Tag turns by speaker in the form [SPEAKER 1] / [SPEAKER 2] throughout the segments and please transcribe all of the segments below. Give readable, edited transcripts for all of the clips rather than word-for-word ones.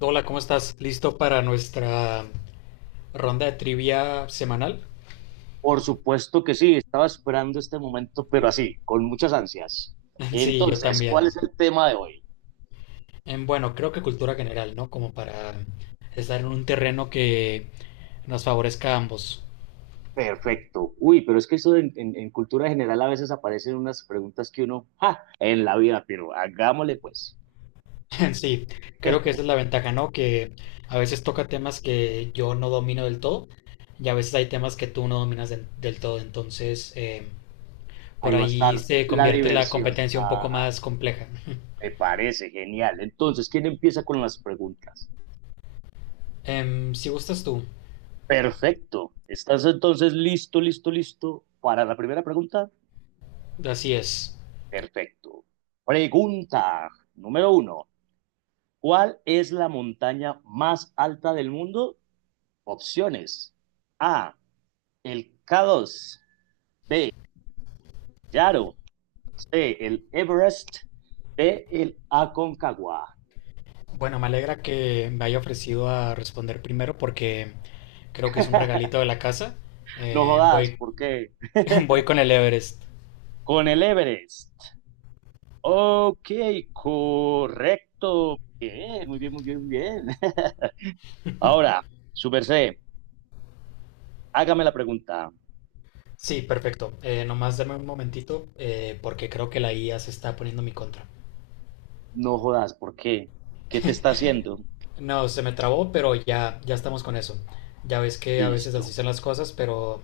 [SPEAKER 1] Hola, ¿cómo estás? ¿Listo para nuestra ronda de trivia semanal?
[SPEAKER 2] Por supuesto que sí, estaba esperando este momento, pero así, con muchas ansias.
[SPEAKER 1] Sí, yo
[SPEAKER 2] Entonces,
[SPEAKER 1] también.
[SPEAKER 2] ¿cuál es el tema de hoy?
[SPEAKER 1] Bueno, creo que cultura general, ¿no? Como para estar en un terreno que nos favorezca a ambos.
[SPEAKER 2] Perfecto. Uy, pero es que eso en cultura general a veces aparecen unas preguntas que uno, ¡ja! En la vida, pero hagámosle pues.
[SPEAKER 1] Sí, creo que esa es la ventaja, ¿no? Que a veces toca temas que yo no domino del todo y a veces hay temas que tú no dominas del todo. Entonces, por
[SPEAKER 2] Ahí va a estar
[SPEAKER 1] ahí se
[SPEAKER 2] la
[SPEAKER 1] convierte la
[SPEAKER 2] diversión.
[SPEAKER 1] competencia un poco
[SPEAKER 2] Ajá,
[SPEAKER 1] más compleja.
[SPEAKER 2] me parece genial. Entonces, ¿quién empieza con las preguntas?
[SPEAKER 1] Si gustas tú,
[SPEAKER 2] Perfecto. ¿Estás entonces listo, listo, listo para la primera pregunta?
[SPEAKER 1] así es.
[SPEAKER 2] Perfecto. Pregunta número uno. ¿Cuál es la montaña más alta del mundo? Opciones. A, el K2. B, Yaro. C, el Everest. D, el Aconcagua.
[SPEAKER 1] Bueno, me alegra que me haya ofrecido a responder primero porque creo que es un regalito de la casa.
[SPEAKER 2] No
[SPEAKER 1] Eh,
[SPEAKER 2] jodas,
[SPEAKER 1] voy,
[SPEAKER 2] ¿por qué?
[SPEAKER 1] voy con el Everest.
[SPEAKER 2] Con el Everest. Ok, correcto. Bien, muy bien, muy bien, muy bien. Ahora, Super C, hágame la pregunta.
[SPEAKER 1] Sí, perfecto. Nomás dame un momentito porque creo que la IA se está poniendo en mi contra.
[SPEAKER 2] No jodas, ¿por qué? ¿Qué te está haciendo?
[SPEAKER 1] No, se me trabó, pero ya, ya estamos con eso. Ya ves que a veces así
[SPEAKER 2] Listo.
[SPEAKER 1] son las cosas, pero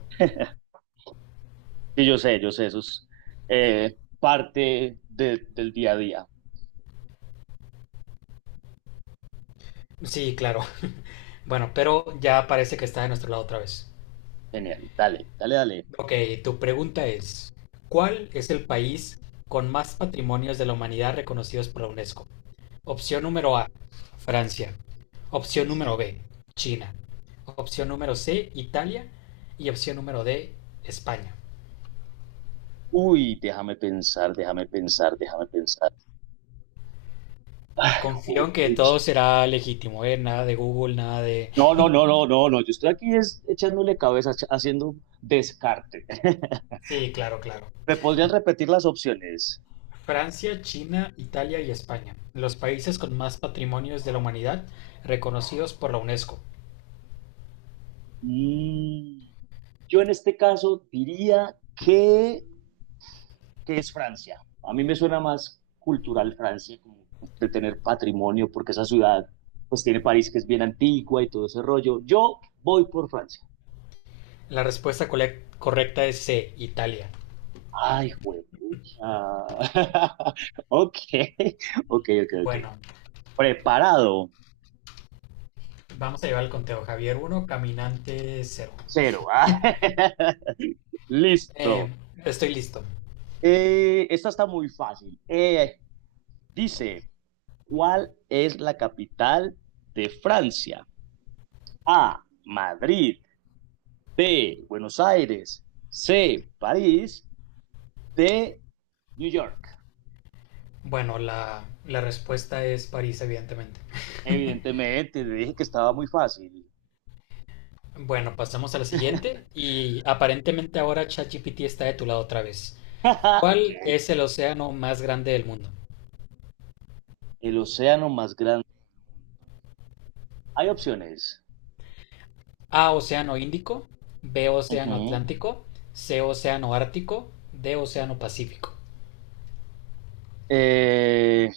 [SPEAKER 2] Sí, yo sé, eso es del día a día.
[SPEAKER 1] sí, claro. Bueno, pero ya parece que está de nuestro lado otra vez.
[SPEAKER 2] Genial, dale, dale, dale.
[SPEAKER 1] Ok, tu pregunta es, ¿cuál es el país con más patrimonios de la humanidad reconocidos por la UNESCO? Opción número A, Francia. Opción número B, China. Opción número C, Italia. Y opción número D, España.
[SPEAKER 2] Uy, déjame pensar, déjame pensar, déjame pensar. Ay,
[SPEAKER 1] Confío en que
[SPEAKER 2] juepucha.
[SPEAKER 1] todo será legítimo, ¿eh? Nada de Google, nada de...
[SPEAKER 2] No, no, no, no, no, no. Yo estoy aquí es echándole cabeza, haciendo descarte.
[SPEAKER 1] Sí, claro, claro.
[SPEAKER 2] ¿Me podrías repetir las opciones?
[SPEAKER 1] Francia, China, Italia y España. Los países con más patrimonios de la humanidad reconocidos por la UNESCO.
[SPEAKER 2] Mm, yo en este caso diría que, ¿qué es Francia? A mí me suena más cultural Francia, como de tener patrimonio, porque esa ciudad, pues tiene París que es bien antigua y todo ese rollo. Yo voy por Francia.
[SPEAKER 1] La respuesta correcta es C, Italia.
[SPEAKER 2] Ay, juepucha. Ok, ok, ok, ok.
[SPEAKER 1] Bueno,
[SPEAKER 2] Preparado,
[SPEAKER 1] vamos a llevar el conteo. Javier uno, Caminante 0.
[SPEAKER 2] cero. Listo.
[SPEAKER 1] Estoy listo.
[SPEAKER 2] Esta está muy fácil. Dice, ¿cuál es la capital de Francia? A, Madrid. B, Buenos Aires. C, París. D, New York.
[SPEAKER 1] Bueno, la respuesta es París, evidentemente.
[SPEAKER 2] Evidentemente, le dije que estaba muy fácil.
[SPEAKER 1] Bueno, pasamos a la siguiente y aparentemente ahora ChatGPT está de tu lado otra vez. ¿Cuál
[SPEAKER 2] Ok.
[SPEAKER 1] es el océano más grande del mundo?
[SPEAKER 2] El océano más grande. Hay opciones.
[SPEAKER 1] A, océano Índico; B, océano
[SPEAKER 2] Ujú.
[SPEAKER 1] Atlántico; C, océano Ártico; D, océano Pacífico.
[SPEAKER 2] Eh,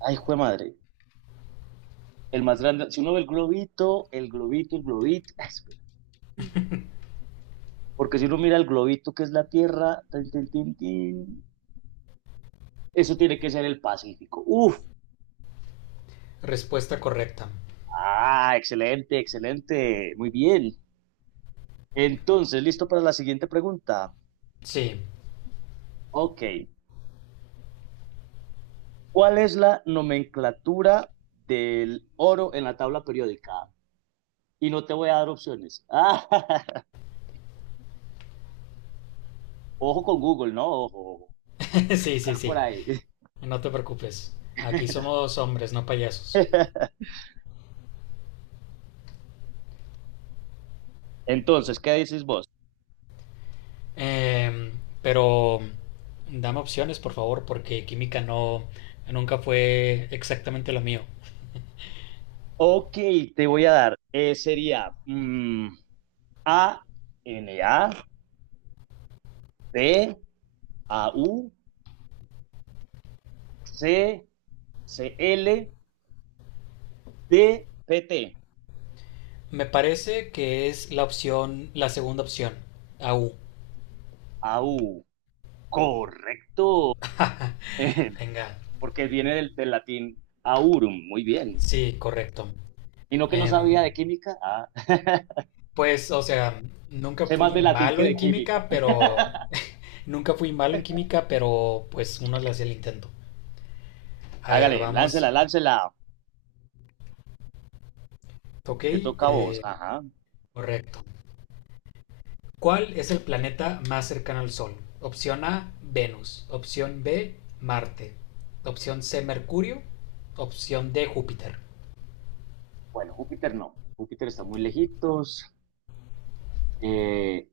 [SPEAKER 2] ay, jue madre. El más grande. Si uno ve el globito, el globito, el globito. Espera. Porque si uno mira el globito que es la Tierra, tin, tin, tin, tin, eso tiene que ser el Pacífico. Uf.
[SPEAKER 1] Respuesta correcta.
[SPEAKER 2] Ah, excelente, excelente. Muy bien. Entonces, listo para la siguiente pregunta.
[SPEAKER 1] Sí,
[SPEAKER 2] Ok, ¿cuál es la nomenclatura del oro en la tabla periódica? Y no te voy a dar opciones. Ah, ojo con Google, ¿no? Ojo, ojo,
[SPEAKER 1] sí, sí,
[SPEAKER 2] buscar por
[SPEAKER 1] sí.
[SPEAKER 2] ahí.
[SPEAKER 1] No te preocupes. Aquí somos hombres, no payasos.
[SPEAKER 2] Entonces, ¿qué dices vos?
[SPEAKER 1] Eh, pero dame opciones, por favor, porque química no nunca fue exactamente lo mío.
[SPEAKER 2] Ok, te voy a dar, sería, A, N, A, P, A, U, C, C, L, D, P, T.
[SPEAKER 1] Me parece que es la segunda opción. A U.
[SPEAKER 2] Au. Correcto.
[SPEAKER 1] Venga.
[SPEAKER 2] Porque viene del latín aurum, muy bien.
[SPEAKER 1] Sí, correcto.
[SPEAKER 2] Y no que no
[SPEAKER 1] Em,
[SPEAKER 2] sabía de química, ah,
[SPEAKER 1] pues, o sea, nunca
[SPEAKER 2] sé más
[SPEAKER 1] fui
[SPEAKER 2] de latín que
[SPEAKER 1] malo en
[SPEAKER 2] de química.
[SPEAKER 1] química, pero nunca fui malo en química, pero pues uno le hacía el intento. A ver,
[SPEAKER 2] Hágale, láncela,
[SPEAKER 1] vamos.
[SPEAKER 2] láncela,
[SPEAKER 1] Ok,
[SPEAKER 2] te toca a vos, ajá.
[SPEAKER 1] correcto. ¿Cuál es el planeta más cercano al Sol? Opción A, Venus. Opción B, Marte. Opción C, Mercurio. Opción D, Júpiter.
[SPEAKER 2] Bueno, Júpiter no, Júpiter está muy lejitos, eh,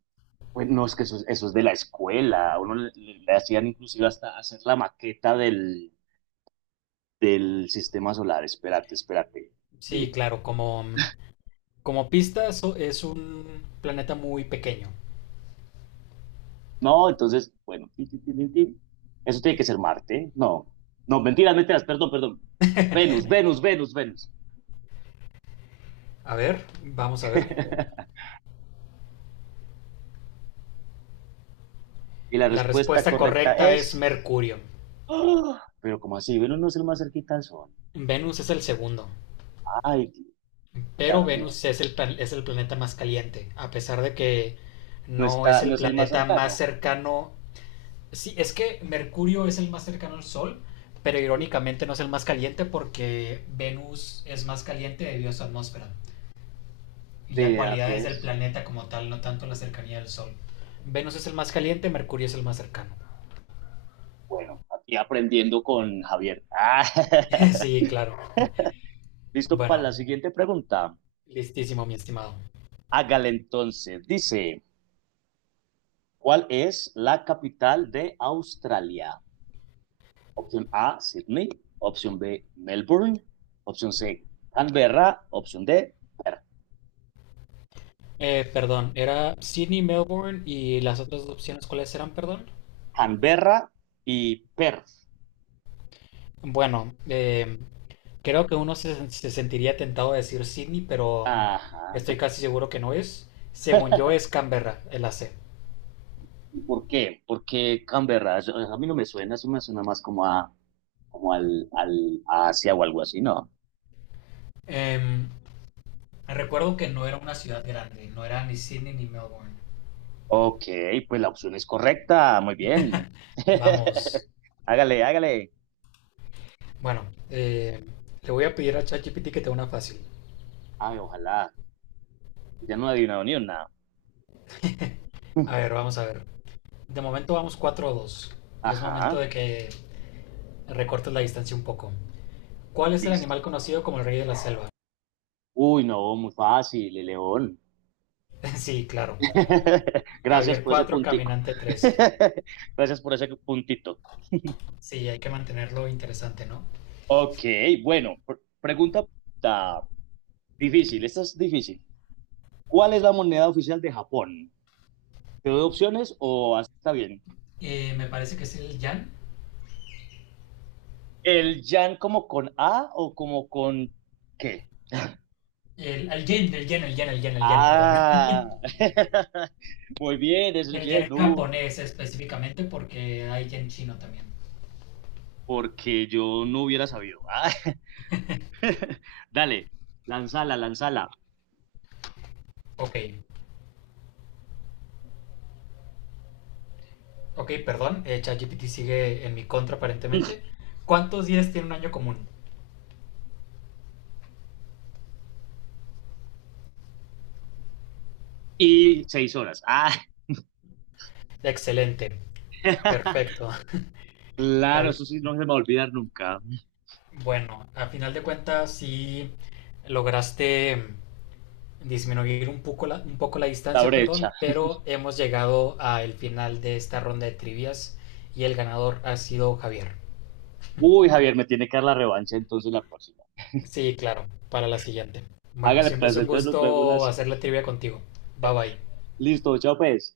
[SPEAKER 2] pues no, es que eso, eso es de la escuela, a uno le hacían inclusive hasta hacer la maqueta del sistema solar, espérate, espérate.
[SPEAKER 1] Sí,
[SPEAKER 2] Mm.
[SPEAKER 1] claro, como pista es un planeta muy pequeño.
[SPEAKER 2] No, entonces, bueno, tin, tin, tin, tin, tin. Eso tiene que ser Marte. No, no, mentiras, mentiras, perdón, perdón. Venus, Venus, Venus, Venus.
[SPEAKER 1] A ver, vamos a ver.
[SPEAKER 2] Y la
[SPEAKER 1] La
[SPEAKER 2] respuesta
[SPEAKER 1] respuesta
[SPEAKER 2] correcta
[SPEAKER 1] correcta es
[SPEAKER 2] es...
[SPEAKER 1] Mercurio.
[SPEAKER 2] ¡Ah! Pero ¿cómo así? Venus no es el más cerquita al Sol.
[SPEAKER 1] Venus es el segundo,
[SPEAKER 2] Ay,
[SPEAKER 1] pero
[SPEAKER 2] ya, mira,
[SPEAKER 1] Venus es es el planeta más caliente, a pesar de que
[SPEAKER 2] no
[SPEAKER 1] no es
[SPEAKER 2] está,
[SPEAKER 1] el
[SPEAKER 2] no es el más
[SPEAKER 1] planeta más
[SPEAKER 2] cercano.
[SPEAKER 1] cercano. Sí, es que Mercurio es el más cercano al Sol, pero
[SPEAKER 2] Sí,
[SPEAKER 1] irónicamente no es el más caliente porque Venus es más caliente debido a su atmósfera y a
[SPEAKER 2] vea,
[SPEAKER 1] cualidades del
[SPEAKER 2] pues,
[SPEAKER 1] planeta como tal, no tanto la cercanía del Sol. Venus es el más caliente, Mercurio es el más cercano.
[SPEAKER 2] bueno, aquí aprendiendo con Javier. Ah,
[SPEAKER 1] Sí, claro.
[SPEAKER 2] listo para
[SPEAKER 1] Bueno,
[SPEAKER 2] la siguiente pregunta.
[SPEAKER 1] listísimo, mi estimado.
[SPEAKER 2] Hágale entonces. Dice, ¿cuál es la capital de Australia? Opción A, Sydney. Opción B, Melbourne. Opción C, Canberra. Opción D,
[SPEAKER 1] Perdón, era Sydney, Melbourne y las otras opciones, ¿cuáles eran, perdón?
[SPEAKER 2] Canberra y Perth.
[SPEAKER 1] Bueno, creo que uno se sentiría tentado a decir Sydney, pero
[SPEAKER 2] Ajá.
[SPEAKER 1] estoy casi seguro que no es. Según yo es Canberra, el AC.
[SPEAKER 2] ¿Y por qué? Porque Canberra, a mí no me suena, eso me suena más como a, como al, al a Asia o algo así, ¿no?
[SPEAKER 1] Em, Recuerdo que no era una ciudad grande, no era ni Sydney ni Melbourne.
[SPEAKER 2] Ok, pues la opción es correcta, muy bien.
[SPEAKER 1] Vamos,
[SPEAKER 2] Hágale, hágale.
[SPEAKER 1] bueno, le voy a pedir a ChatGPT que te dé una fácil.
[SPEAKER 2] Ay, ojalá, ya no ha adivinado ni una.
[SPEAKER 1] A ver, vamos a ver. De momento vamos 4 o 2. Y es momento
[SPEAKER 2] Ajá,
[SPEAKER 1] de que recortes la distancia un poco. ¿Cuál es el animal
[SPEAKER 2] listo.
[SPEAKER 1] conocido como el rey de la selva?
[SPEAKER 2] Uy, no, muy fácil, León.
[SPEAKER 1] Sí, claro.
[SPEAKER 2] Gracias
[SPEAKER 1] Javier
[SPEAKER 2] por ese
[SPEAKER 1] 4,
[SPEAKER 2] puntico.
[SPEAKER 1] Caminante 3.
[SPEAKER 2] Gracias por ese puntito.
[SPEAKER 1] Sí, hay que mantenerlo interesante, ¿no?
[SPEAKER 2] Ok, bueno, pregunta ah, difícil, esta es difícil. ¿Cuál es la moneda oficial de Japón? ¿Te doy opciones o así está bien?
[SPEAKER 1] Me parece que es el yan.
[SPEAKER 2] ¿El yan como con A o como con qué?
[SPEAKER 1] El yen, el yen, perdón.
[SPEAKER 2] Ah, muy bien, es el
[SPEAKER 1] El
[SPEAKER 2] yen,
[SPEAKER 1] yen
[SPEAKER 2] uy,
[SPEAKER 1] japonés específicamente porque hay yen chino también.
[SPEAKER 2] porque yo no hubiera sabido. Ah, dale, lánzala, lánzala.
[SPEAKER 1] Ok, ok, perdón. ChatGPT sigue en mi contra aparentemente. ¿Cuántos días tiene un año común?
[SPEAKER 2] Y 6 horas. Ah.
[SPEAKER 1] Excelente, perfecto.
[SPEAKER 2] Claro,
[SPEAKER 1] Javi.
[SPEAKER 2] eso sí no se me va a olvidar nunca.
[SPEAKER 1] Bueno, a final de cuentas sí lograste disminuir un poco la
[SPEAKER 2] La
[SPEAKER 1] distancia,
[SPEAKER 2] brecha.
[SPEAKER 1] perdón, pero hemos llegado al final de esta ronda de trivias y el ganador ha sido Javier.
[SPEAKER 2] Uy, Javier, me tiene que dar la revancha entonces la próxima.
[SPEAKER 1] Sí, claro, para la siguiente. Bueno,
[SPEAKER 2] Hágale
[SPEAKER 1] siempre es
[SPEAKER 2] placer,
[SPEAKER 1] un
[SPEAKER 2] entonces nos vemos la
[SPEAKER 1] gusto hacer
[SPEAKER 2] siguiente.
[SPEAKER 1] la trivia contigo. Bye bye.
[SPEAKER 2] Listo, chao pues.